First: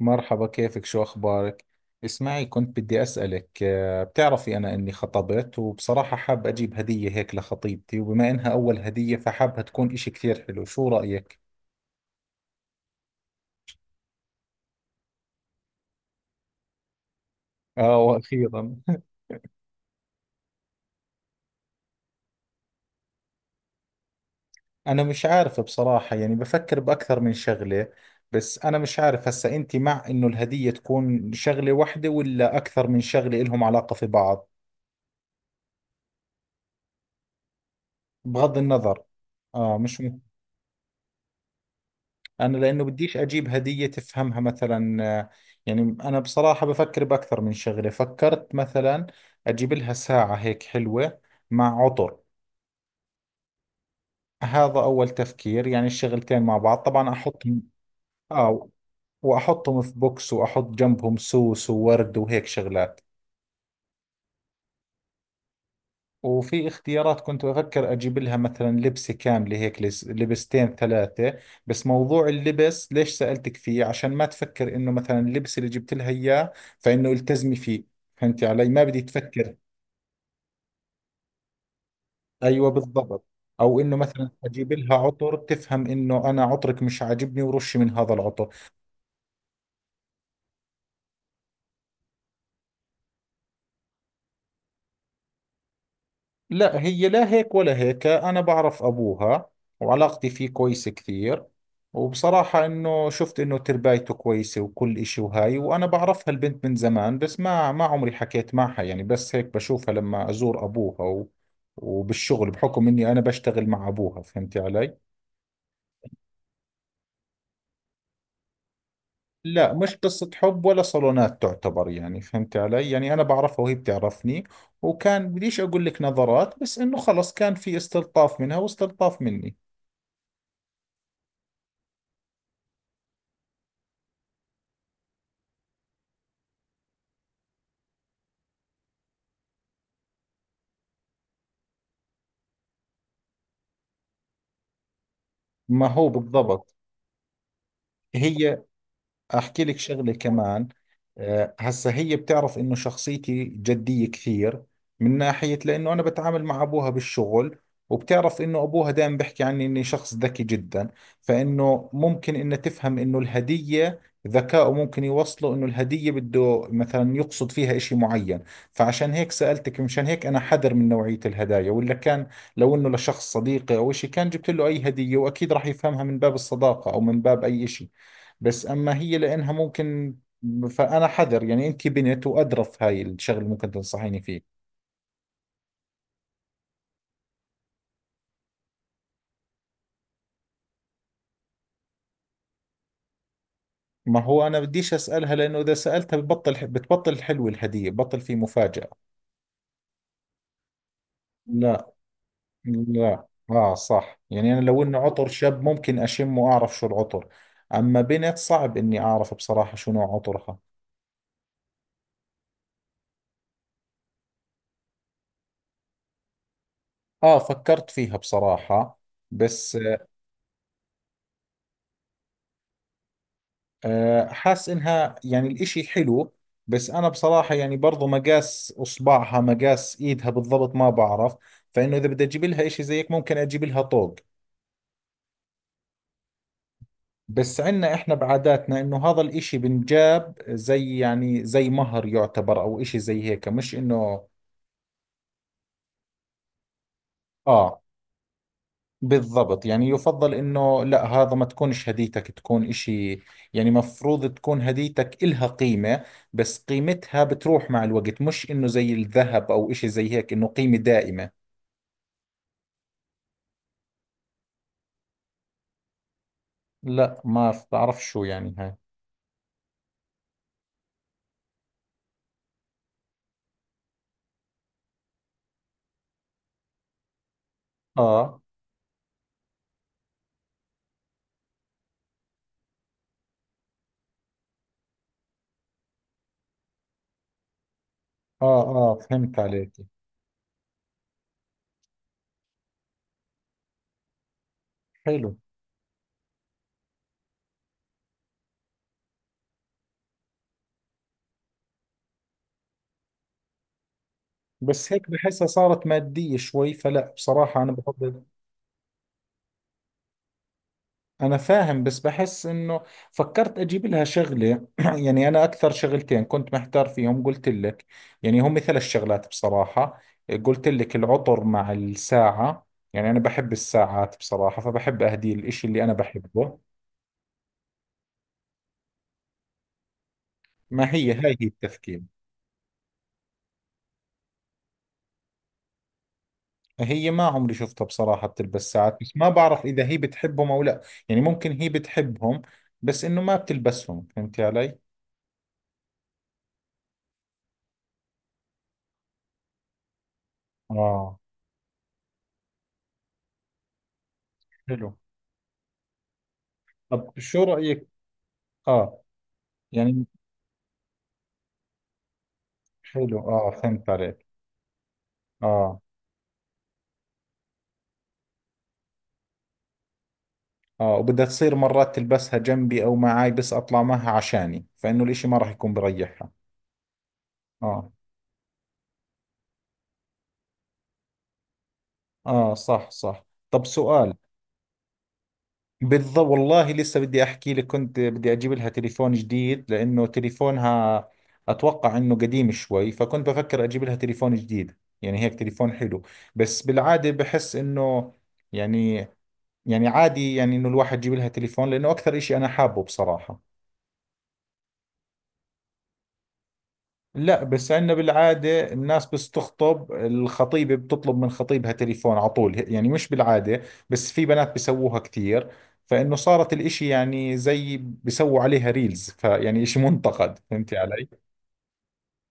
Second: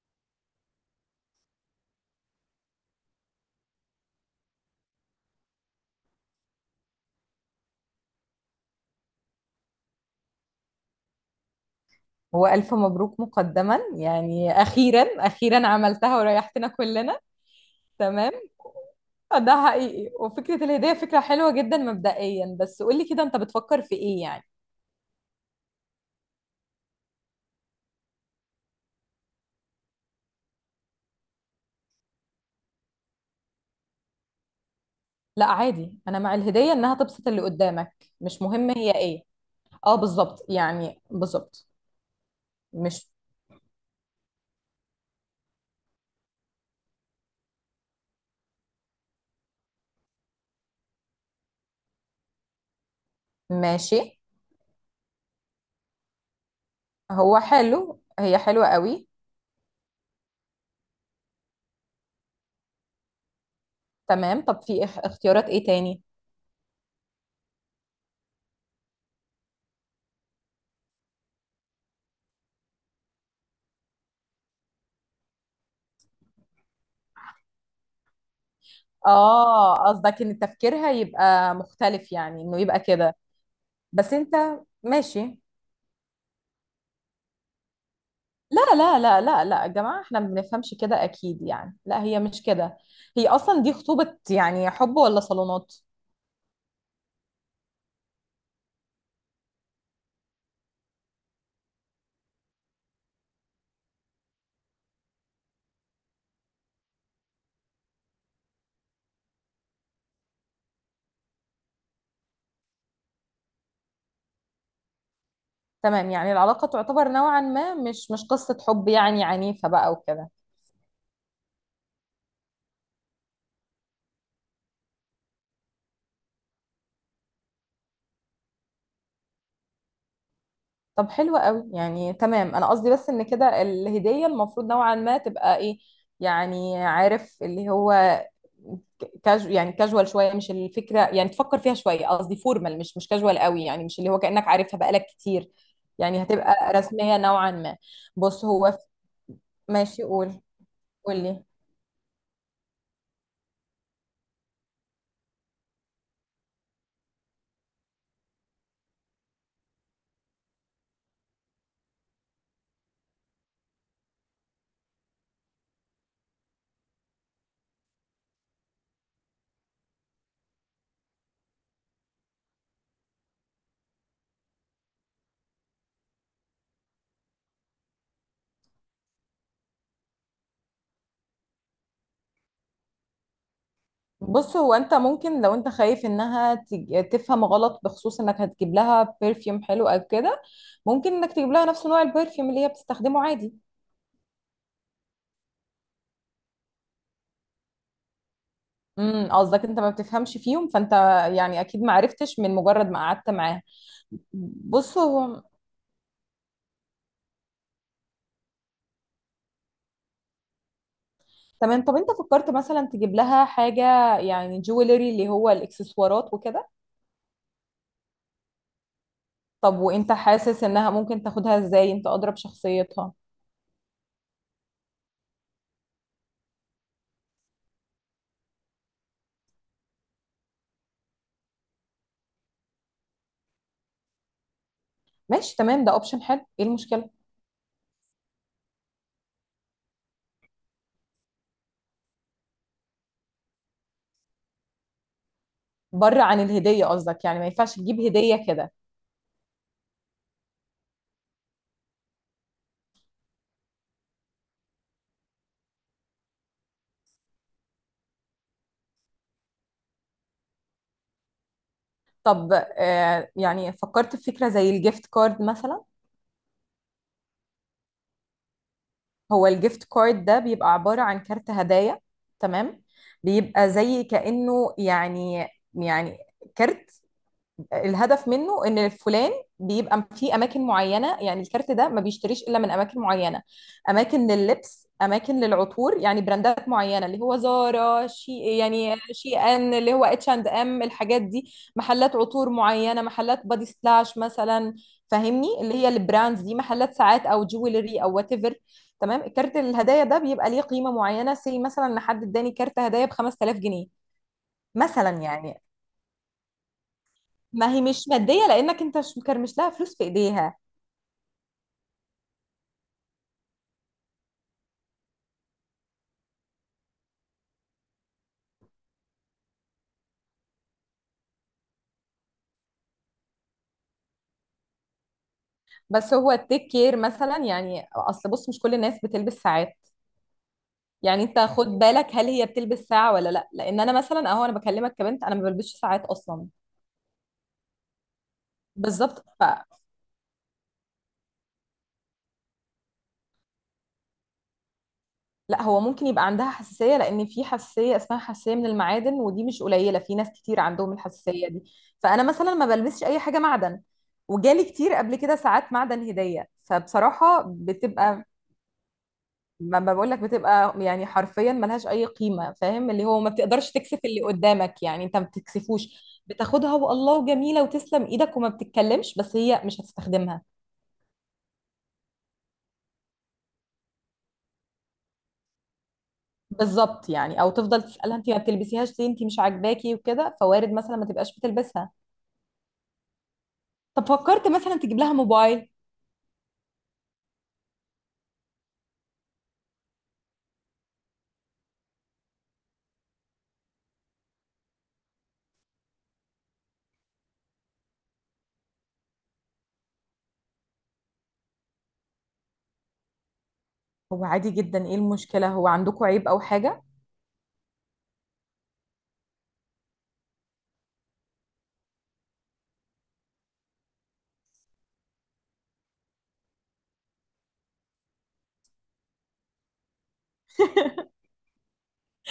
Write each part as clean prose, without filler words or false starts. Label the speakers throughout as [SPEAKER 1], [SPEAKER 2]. [SPEAKER 1] مرحبا، كيفك؟ شو أخبارك؟ اسمعي، كنت بدي أسألك بتعرفي أنا إني خطبت، وبصراحة حاب أجيب هدية هيك لخطيبتي، وبما إنها أول هدية فحابها تكون إشي كثير حلو. شو رأيك؟
[SPEAKER 2] هو ألف مبروك مقدما، يعني أخيرا عملتها وريحتنا كلنا.
[SPEAKER 1] آه،
[SPEAKER 2] تمام.
[SPEAKER 1] وأخيرا.
[SPEAKER 2] ده حقيقي، وفكرة الهدية فكرة حلوة جدا مبدئيا، بس قولي كده أنت بتفكر في إيه يعني؟
[SPEAKER 1] أنا مش عارف بصراحة، يعني بفكر بأكثر من شغلة. بس أنا مش عارف هسا أنت مع إنه الهدية تكون شغلة واحدة ولا أكثر من شغلة إلهم علاقة في بعض.
[SPEAKER 2] لا عادي، أنا مع الهدية إنها تبسط اللي قدامك، مش
[SPEAKER 1] بغض
[SPEAKER 2] مهم هي
[SPEAKER 1] النظر.
[SPEAKER 2] إيه.
[SPEAKER 1] آه،
[SPEAKER 2] أه
[SPEAKER 1] مش
[SPEAKER 2] بالظبط، يعني بالظبط.
[SPEAKER 1] انا لانه
[SPEAKER 2] مش
[SPEAKER 1] بديش اجيب هدية تفهمها مثلا، يعني انا بصراحة بفكر باكثر من شغلة. فكرت مثلا اجيب لها ساعة هيك حلوة مع عطر.
[SPEAKER 2] ماشي.
[SPEAKER 1] هذا اول تفكير، يعني الشغلتين مع بعض طبعا
[SPEAKER 2] هو
[SPEAKER 1] احطهم.
[SPEAKER 2] حلو، هي حلوة
[SPEAKER 1] اه،
[SPEAKER 2] قوي.
[SPEAKER 1] واحطهم في بوكس واحط جنبهم سوس وورد وهيك شغلات.
[SPEAKER 2] تمام، طب في اختيارات إيه تاني؟
[SPEAKER 1] وفي اختيارات، كنت بفكر اجيب لها مثلا لبسة كاملة هيك، لبستين ثلاثة. بس موضوع اللبس ليش سألتك فيه؟ عشان ما تفكر انه مثلا اللبس اللي جبت لها اياه، فانه التزمي فيه. فهمتي علي؟ ما بدي تفكر
[SPEAKER 2] آه قصدك إن تفكيرها يبقى مختلف، يعني إنه
[SPEAKER 1] ايوه
[SPEAKER 2] يبقى كده.
[SPEAKER 1] بالضبط، او انه
[SPEAKER 2] بس
[SPEAKER 1] مثلا
[SPEAKER 2] أنت
[SPEAKER 1] اجيب لها عطر
[SPEAKER 2] ماشي.
[SPEAKER 1] تفهم انه انا عطرك مش عاجبني ورشي من هذا العطر.
[SPEAKER 2] لا لا لا لا لا يا جماعة، احنا ما بنفهمش كده اكيد يعني، لا هي مش كده. هي اصلا دي خطوبة يعني، حب ولا صالونات.
[SPEAKER 1] لا، هي لا هيك ولا هيك. أنا بعرف أبوها وعلاقتي فيه كويسة كثير، وبصراحة إنه شفت إنه تربايته كويسة وكل إشي. وهاي، وأنا بعرفها البنت من زمان، بس ما عمري حكيت معها، يعني بس هيك بشوفها لما أزور أبوها، و وبالشغل بحكم إني أنا بشتغل مع أبوها. فهمتي علي؟
[SPEAKER 2] تمام، يعني العلاقة تعتبر نوعا ما مش قصة حب يعني عنيفة
[SPEAKER 1] لا،
[SPEAKER 2] بقى
[SPEAKER 1] مش قصة
[SPEAKER 2] وكده.
[SPEAKER 1] حب ولا صالونات تعتبر، يعني فهمتي علي؟ يعني أنا بعرفها وهي بتعرفني، وكان بديش أقول لك نظرات، بس إنه خلص كان في استلطاف منها واستلطاف مني.
[SPEAKER 2] طب حلو قوي يعني، تمام انا قصدي بس ان كده الهدية المفروض نوعا ما تبقى ايه، يعني عارف اللي هو كاجو يعني كاجوال شوية، مش الفكرة يعني تفكر فيها شوية، قصدي فورمال مش كاجوال قوي، يعني مش اللي هو كأنك عارفها بقالك كتير،
[SPEAKER 1] ما هو
[SPEAKER 2] يعني هتبقى
[SPEAKER 1] بالضبط.
[SPEAKER 2] رسمية نوعا ما. بص
[SPEAKER 1] هي،
[SPEAKER 2] هو
[SPEAKER 1] احكي لك
[SPEAKER 2] ماشي،
[SPEAKER 1] شغله
[SPEAKER 2] قول،
[SPEAKER 1] كمان.
[SPEAKER 2] قول لي.
[SPEAKER 1] هسه هي بتعرف انه شخصيتي جديه كثير، من ناحيه لانه انا بتعامل مع ابوها بالشغل، وبتعرف انه ابوها دائما بيحكي عني اني شخص ذكي جدا. فانه ممكن انه تفهم انه الهديه، ذكائه ممكن يوصله انه الهديه بده مثلا يقصد فيها اشي معين. فعشان هيك سالتك. مشان هيك انا حذر من نوعيه الهدايا، ولا كان لو انه لشخص صديقي او اشي كان جبت له اي هديه، واكيد راح يفهمها من باب الصداقه او من باب اي اشي. بس أما هي لأنها ممكن، فأنا حذر. يعني أنت بنت وأدرى في هاي الشغلة اللي ممكن تنصحيني
[SPEAKER 2] بص
[SPEAKER 1] فيه.
[SPEAKER 2] هو انت ممكن لو انت خايف انها تفهم غلط بخصوص انك هتجيب لها برفيوم حلو او كده، ممكن انك تجيب لها نفس نوع البرفيوم اللي هي بتستخدمه عادي.
[SPEAKER 1] ما هو أنا بديش أسألها، لأنه إذا سألتها ببطل بتبطل حلوة الهدية، بطل في مفاجأة.
[SPEAKER 2] قصدك انت ما بتفهمش فيهم فانت، يعني اكيد
[SPEAKER 1] لا،
[SPEAKER 2] ما عرفتش من مجرد ما
[SPEAKER 1] لا
[SPEAKER 2] قعدت معاها.
[SPEAKER 1] آه صح. يعني أنا لو إنه
[SPEAKER 2] بص
[SPEAKER 1] عطر
[SPEAKER 2] هو.
[SPEAKER 1] شاب ممكن أشم وأعرف شو العطر، أما بنت صعب إني أعرف بصراحة شو نوع عطرها.
[SPEAKER 2] تمام، طب انت فكرت مثلا تجيب لها حاجة، يعني جويلري اللي هو الاكسسوارات وكده؟
[SPEAKER 1] آه، فكرت فيها بصراحة، بس
[SPEAKER 2] طب وانت حاسس انها ممكن تاخدها ازاي؟ انت اضرب شخصيتها.
[SPEAKER 1] أه، حاس انها يعني الاشي حلو، بس انا بصراحة يعني برضو مقاس اصبعها مقاس ايدها بالضبط ما بعرف. فانه اذا بدي اجيب لها اشي زيك ممكن اجيب لها طوق.
[SPEAKER 2] ماشي تمام، ده اوبشن حلو، ايه المشكلة؟
[SPEAKER 1] بس عندنا احنا بعاداتنا انه هذا الاشي بنجاب زي يعني زي مهر يعتبر، او اشي زي هيك، مش انه.
[SPEAKER 2] بره عن الهدية قصدك، يعني ما ينفعش
[SPEAKER 1] اه،
[SPEAKER 2] تجيب هدية كده.
[SPEAKER 1] بالضبط. يعني يفضل انه لا، هذا ما تكونش هديتك، تكون اشي. يعني مفروض تكون هديتك إلها قيمة، بس قيمتها بتروح مع الوقت، مش انه زي الذهب او اشي زي هيك انه قيمة دائمة.
[SPEAKER 2] طب آه، يعني فكرت في فكرة زي الجيفت كارد مثلا؟
[SPEAKER 1] لا، ما بعرف شو يعني هاي.
[SPEAKER 2] هو الجيفت كارد ده بيبقى عبارة عن كارت هدايا. تمام. بيبقى زي كأنه يعني، يعني كارت، الهدف
[SPEAKER 1] اه،
[SPEAKER 2] منه ان فلان بيبقى في اماكن معينه، يعني الكارت ده ما بيشتريش الا من اماكن معينه، اماكن لللبس، اماكن للعطور، يعني براندات معينه اللي هو زارا، شي
[SPEAKER 1] اه،
[SPEAKER 2] يعني،
[SPEAKER 1] اه،
[SPEAKER 2] شي
[SPEAKER 1] فهمت عليك.
[SPEAKER 2] ان اللي هو اتش اند ام، الحاجات دي، محلات عطور معينه، محلات بادي سلاش مثلا.
[SPEAKER 1] حلو.
[SPEAKER 2] فاهمني اللي هي البراندز دي، محلات ساعات او جويلري او وات ايفر. تمام، الكارت الهدايا ده بيبقى ليه قيمه معينه، سي مثلا ان حد اداني كارت هدايا ب 5000 جنيه
[SPEAKER 1] بس هيك
[SPEAKER 2] مثلا
[SPEAKER 1] بحسها
[SPEAKER 2] يعني.
[SPEAKER 1] صارت مادية شوي، فلا بصراحة انا
[SPEAKER 2] ما هي مش
[SPEAKER 1] بفضل.
[SPEAKER 2] مادية لأنك أنت مش مكرمش لها فلوس في إيديها.
[SPEAKER 1] أنا فاهم، بس بحس إنه فكرت أجيب لها شغلة. يعني أنا أكثر شغلتين كنت محتار فيهم قلت لك، يعني هم ثلاث شغلات بصراحة. قلت لك العطر مع الساعة. يعني أنا بحب الساعات بصراحة، فبحب أهدي الإشي اللي أنا
[SPEAKER 2] بس هو
[SPEAKER 1] بحبه.
[SPEAKER 2] التيك كير مثلا، يعني أصل بص مش كل الناس بتلبس ساعات،
[SPEAKER 1] ما هي
[SPEAKER 2] يعني
[SPEAKER 1] هاي
[SPEAKER 2] أنت
[SPEAKER 1] هي
[SPEAKER 2] خد
[SPEAKER 1] التفكير.
[SPEAKER 2] بالك هل هي بتلبس ساعة ولا لأ، لأن أنا مثلا أهو أنا بكلمك كبنت، أنا ما بلبسش ساعات أصلا.
[SPEAKER 1] هي ما عمري شفتها بصراحة بتلبس ساعات، بس
[SPEAKER 2] بالظبط
[SPEAKER 1] ما بعرف
[SPEAKER 2] فلا.
[SPEAKER 1] إذا هي بتحبهم أو لا. يعني ممكن هي بتحبهم، بس إنه ما بتلبسهم. فهمتي علي؟
[SPEAKER 2] هو ممكن يبقى عندها حساسية، لأن في حساسية اسمها حساسية من المعادن، ودي مش قليلة، في ناس كتير عندهم
[SPEAKER 1] آه.
[SPEAKER 2] الحساسية دي. فأنا مثلا ما بلبسش أي حاجة معدن، وجالي
[SPEAKER 1] حلو.
[SPEAKER 2] كتير قبل كده ساعات معدن هدية،
[SPEAKER 1] طب شو
[SPEAKER 2] فبصراحة
[SPEAKER 1] رأيك؟
[SPEAKER 2] بتبقى،
[SPEAKER 1] آه.
[SPEAKER 2] ما
[SPEAKER 1] يعني
[SPEAKER 2] بقولك بتبقى يعني حرفيا ملهاش اي قيمه، فاهم اللي
[SPEAKER 1] حلو
[SPEAKER 2] هو ما
[SPEAKER 1] اه،
[SPEAKER 2] بتقدرش
[SPEAKER 1] فهمت
[SPEAKER 2] تكسف اللي
[SPEAKER 1] عليك.
[SPEAKER 2] قدامك يعني، انت ما
[SPEAKER 1] اه،
[SPEAKER 2] بتكسفوش. بتاخدها والله جميله وتسلم ايدك وما بتتكلمش، بس هي مش هتستخدمها.
[SPEAKER 1] اه وبدها تصير مرات تلبسها جنبي او معاي، بس اطلع معها عشاني، فانه الاشي ما راح يكون بريحها.
[SPEAKER 2] بالظبط يعني، او تفضل
[SPEAKER 1] اه،
[SPEAKER 2] تسالها انت ما بتلبسيهاش ليه، انت مش عاجباكي وكده، فوارد مثلا ما تبقاش بتلبسها.
[SPEAKER 1] اه صح صح. طب
[SPEAKER 2] طب
[SPEAKER 1] سؤال.
[SPEAKER 2] فكرت مثلا تجيب لها موبايل؟
[SPEAKER 1] بالضبط والله، لسه بدي احكي لك، كنت بدي اجيب لها تليفون جديد لانه تليفونها اتوقع انه قديم شوي، فكنت بفكر اجيب لها تليفون جديد، يعني هيك تليفون حلو. بس بالعادة بحس انه يعني، يعني عادي، يعني انه الواحد يجيب لها تليفون، لانه اكثر اشي انا حابه بصراحة.
[SPEAKER 2] هو عادي جدا، ايه المشكله، هو عندكم عيب او حاجه؟
[SPEAKER 1] لا، بس عندنا بالعادة الناس بس تخطب الخطيبة بتطلب من خطيبها تليفون على طول، يعني مش بالعادة، بس في بنات بيسووها كثير. فإنه صارت الإشي يعني زي بيسووا عليها ريلز، فيعني إشي منتقد. فهمتي علي؟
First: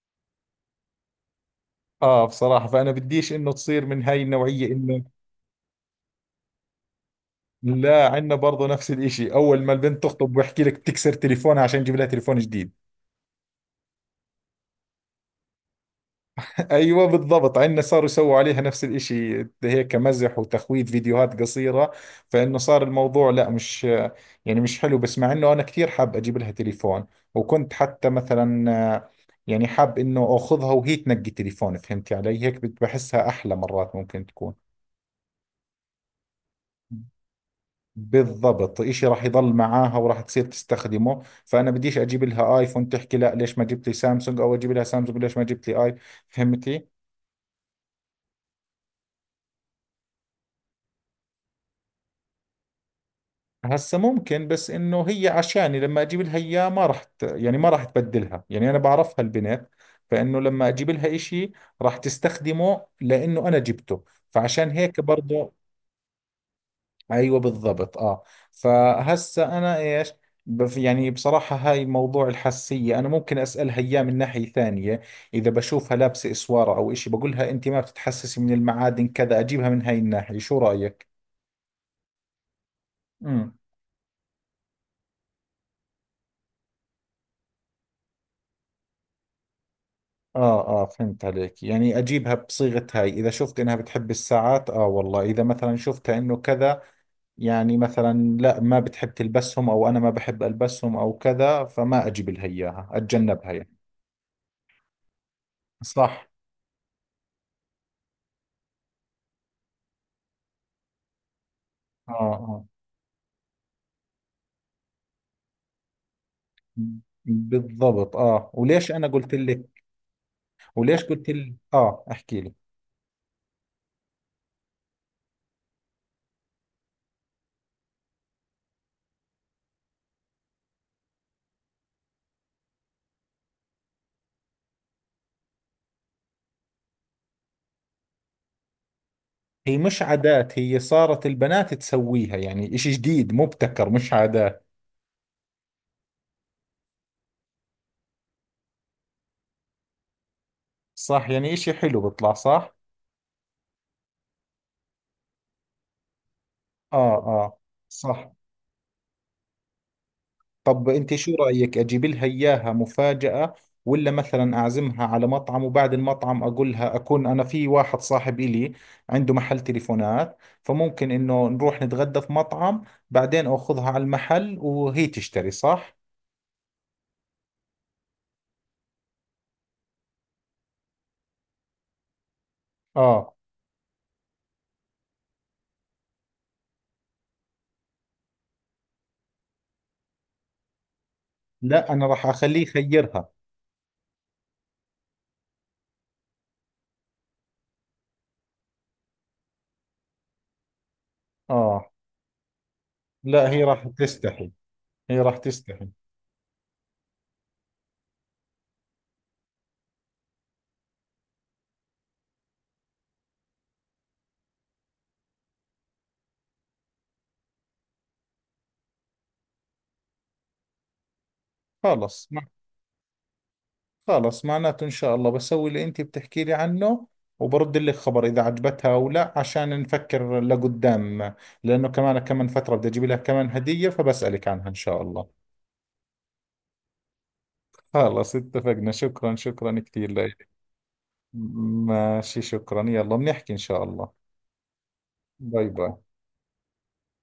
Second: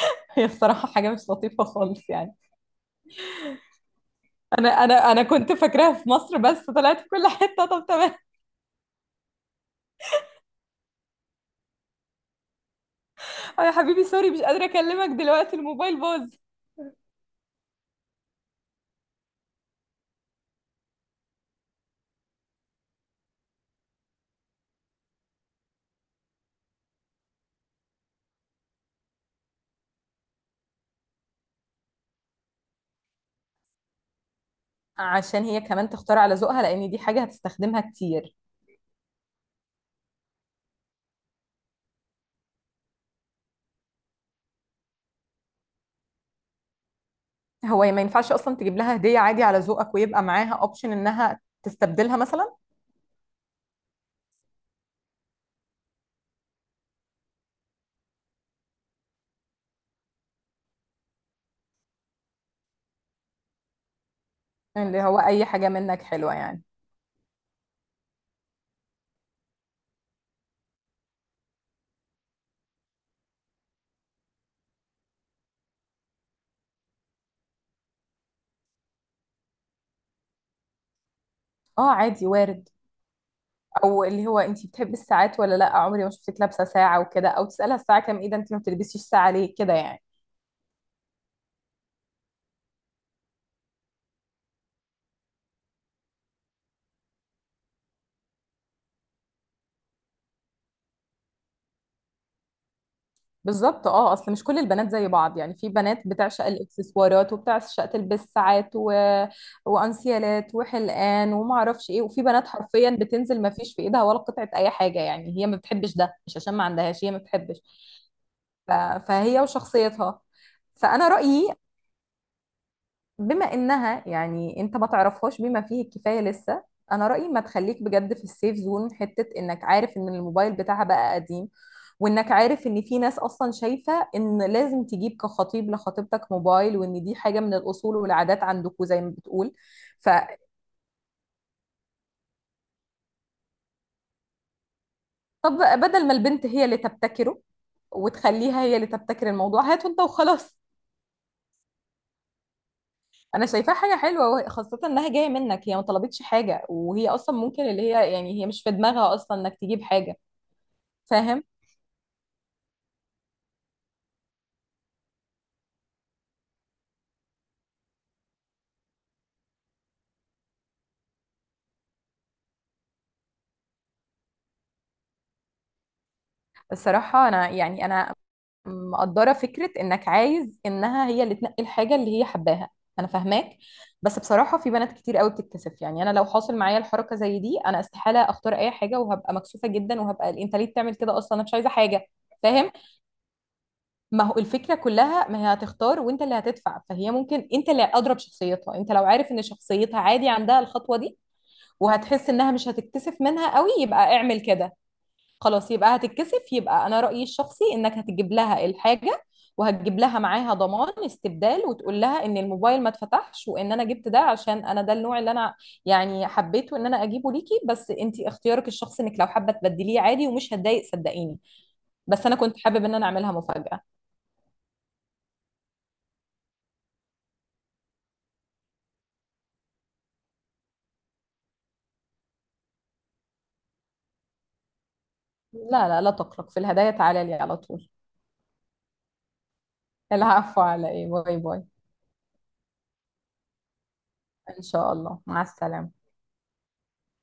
[SPEAKER 2] هي بصراحه حاجه مش لطيفه خالص
[SPEAKER 1] آه،
[SPEAKER 2] يعني.
[SPEAKER 1] بصراحة، فأنا بديش إنه تصير من هاي النوعية
[SPEAKER 2] انا
[SPEAKER 1] إنه.
[SPEAKER 2] انا انا كنت فاكراها في مصر بس طلعت في كل حته، طب
[SPEAKER 1] لا،
[SPEAKER 2] تمام.
[SPEAKER 1] عندنا برضه نفس الإشي، أول ما البنت تخطب بحكي لك تكسر تليفونها عشان يجيب لها تليفون جديد.
[SPEAKER 2] يا حبيبي سوري مش قادرة أكلمك دلوقتي الموبايل باظ.
[SPEAKER 1] ايوه بالضبط، عندنا صاروا يسووا عليها نفس الاشي هيك مزح وتخويف، فيديوهات قصيره. فانه صار الموضوع لا، مش يعني مش حلو، بس مع انه انا كثير حاب اجيب لها تليفون، وكنت حتى مثلا، آه، يعني حاب انه اخذها وهي تنقي تليفون. فهمتي علي؟ هيك بحسها احلى، مرات ممكن تكون.
[SPEAKER 2] عشان هي كمان تختار على ذوقها، لان دي حاجه هتستخدمها كتير.
[SPEAKER 1] بالضبط، اشي راح يضل معاها وراح تصير تستخدمه. فانا بديش اجيب لها ايفون تحكي لا ليش ما جبت لي سامسونج، او اجيب لها سامسونج ليش ما جبت لي اي. فهمتي؟
[SPEAKER 2] هو ما ينفعش اصلا تجيب لها هديه عادي على ذوقك ويبقى معاها اوبشن انها تستبدلها مثلا؟
[SPEAKER 1] هسا ممكن، بس انه هي عشاني لما اجيب لها اياه ما راح يعني ما راح تبدلها، يعني انا بعرفها البنت. فانه لما اجيب لها اشي راح تستخدمه لانه انا جبته، فعشان هيك
[SPEAKER 2] اللي هو اي
[SPEAKER 1] برضه.
[SPEAKER 2] حاجه منك حلوه يعني.
[SPEAKER 1] ايوه بالضبط اه. فهسا انا ايش؟ يعني بصراحة هاي موضوع الحساسية، أنا ممكن أسألها إياه من ناحية ثانية. إذا بشوفها لابسة إسوارة أو إشي بقولها أنت ما بتتحسسي من المعادن كذا، أجيبها من هاي الناحية. شو رأيك؟
[SPEAKER 2] اه عادي وارد. او اللي هو انت بتحبي الساعات ولا لا عمري ما شفتك لابسه ساعه وكده، او تسالها الساعه كام، ايه ده انت ما بتلبسيش ساعه ليه كده يعني.
[SPEAKER 1] آه آه، فهمت عليك. يعني أجيبها بصيغة هاي إذا شفت إنها بتحب الساعات. آه والله، إذا مثلا شفتها إنه كذا، يعني مثلا لا، ما بتحب تلبسهم، أو أنا ما بحب ألبسهم أو كذا، فما أجيب لها إياها، أتجنبها يعني.
[SPEAKER 2] بالظبط اه، اصل مش كل البنات زي بعض، يعني في بنات
[SPEAKER 1] صح.
[SPEAKER 2] بتعشق الاكسسوارات وبتعشق تلبس ساعات و... وانسيالات وحلقان وما اعرفش ايه،
[SPEAKER 1] آه
[SPEAKER 2] وفي بنات
[SPEAKER 1] آه
[SPEAKER 2] حرفيا بتنزل ما فيش في ايدها ولا قطعه اي حاجه، يعني هي ما بتحبش ده، مش عشان ما عندهاش، هي ما بتحبش.
[SPEAKER 1] بالضبط. آه
[SPEAKER 2] ف...
[SPEAKER 1] وليش أنا قلت
[SPEAKER 2] فهي
[SPEAKER 1] لك،
[SPEAKER 2] وشخصيتها،
[SPEAKER 1] وليش
[SPEAKER 2] فانا
[SPEAKER 1] قلت
[SPEAKER 2] رايي
[SPEAKER 1] لك آه، أحكي لك.
[SPEAKER 2] بما انها يعني انت ما تعرفهاش بما فيه الكفايه لسه، انا رايي ما تخليك بجد في السيف زون، حته انك عارف ان الموبايل بتاعها بقى قديم، وانك عارف ان في ناس اصلا شايفه ان لازم تجيب كخطيب لخطيبتك موبايل، وان دي حاجه من الاصول والعادات عندكم زي ما بتقول.
[SPEAKER 1] هي مش
[SPEAKER 2] فطب
[SPEAKER 1] عادات، هي صارت البنات تسويها، يعني إشي جديد مبتكر، مش عادات.
[SPEAKER 2] بدل ما البنت هي اللي تبتكره وتخليها هي اللي تبتكر الموضوع، هاته انت وخلاص.
[SPEAKER 1] صح، يعني إشي حلو بيطلع صح.
[SPEAKER 2] انا شايفاها حاجه حلوه، خاصه انها جايه منك، هي ما طلبتش حاجه،
[SPEAKER 1] آه
[SPEAKER 2] وهي اصلا
[SPEAKER 1] آه
[SPEAKER 2] ممكن اللي هي
[SPEAKER 1] صح.
[SPEAKER 2] يعني هي مش في دماغها اصلا انك تجيب حاجه.
[SPEAKER 1] طب انت شو
[SPEAKER 2] فاهم.
[SPEAKER 1] رأيك، اجيب لها اياها مفاجأة، ولا مثلا اعزمها على مطعم، وبعد المطعم اقول لها، اكون انا في واحد صاحب الي عنده محل تليفونات، فممكن انه نروح نتغدى في مطعم، بعدين اخذها على المحل وهي تشتري، صح؟
[SPEAKER 2] الصراحة أنا يعني أنا مقدرة فكرة إنك عايز إنها هي اللي تنقي الحاجة اللي هي حباها. أنا
[SPEAKER 1] اه،
[SPEAKER 2] فاهماك، بس بصراحة في بنات كتير قوي بتتكسف، يعني أنا لو حاصل معايا الحركة زي دي، أنا استحالة أختار أي حاجة وهبقى مكسوفة جدا، وهبقى أنت ليه بتعمل كده أصلا، أنا مش عايزة
[SPEAKER 1] لا انا
[SPEAKER 2] حاجة.
[SPEAKER 1] راح اخليه
[SPEAKER 2] فاهم.
[SPEAKER 1] يخيرها.
[SPEAKER 2] ما هو الفكرة كلها ما هي هتختار وأنت اللي هتدفع، فهي ممكن، أنت اللي أضرب شخصيتها، أنت لو عارف إن شخصيتها عادي عندها الخطوة دي
[SPEAKER 1] اه،
[SPEAKER 2] وهتحس إنها مش هتتكسف
[SPEAKER 1] لا
[SPEAKER 2] منها
[SPEAKER 1] هي
[SPEAKER 2] قوي
[SPEAKER 1] راح
[SPEAKER 2] يبقى اعمل
[SPEAKER 1] تستحي،
[SPEAKER 2] كده.
[SPEAKER 1] هي راح
[SPEAKER 2] خلاص
[SPEAKER 1] تستحي.
[SPEAKER 2] يبقى هتتكسف، يبقى انا رأيي الشخصي انك هتجيب لها الحاجة وهتجيب لها معاها ضمان استبدال، وتقول لها ان الموبايل ما اتفتحش، وان انا جبت ده عشان انا ده النوع اللي انا يعني حبيته ان انا اجيبه ليكي، بس انت اختيارك الشخصي انك لو حابة تبدليه عادي ومش هتضايق صدقيني. بس
[SPEAKER 1] خلص.
[SPEAKER 2] انا كنت حابب ان انا اعملها مفاجأة.
[SPEAKER 1] خلص، معناته إن شاء الله بسوي اللي أنت بتحكي لي عنه، وبرد لك خبر إذا عجبتها أو لا، عشان نفكر لقدام. لأنه كمان كمان فترة بدي أجيب لها كمان هدية، فبسألك عنها إن شاء الله.
[SPEAKER 2] لا لا لا تقلق، في الهدايا تعالى لي على طول.
[SPEAKER 1] خلص اتفقنا، شكرا، شكرا كثير لك.
[SPEAKER 2] العفو على ايه، باي باي.
[SPEAKER 1] ماشي، شكرا، يلا بنحكي إن شاء الله.
[SPEAKER 2] ان شاء الله، مع
[SPEAKER 1] باي
[SPEAKER 2] السلامة.
[SPEAKER 1] باي.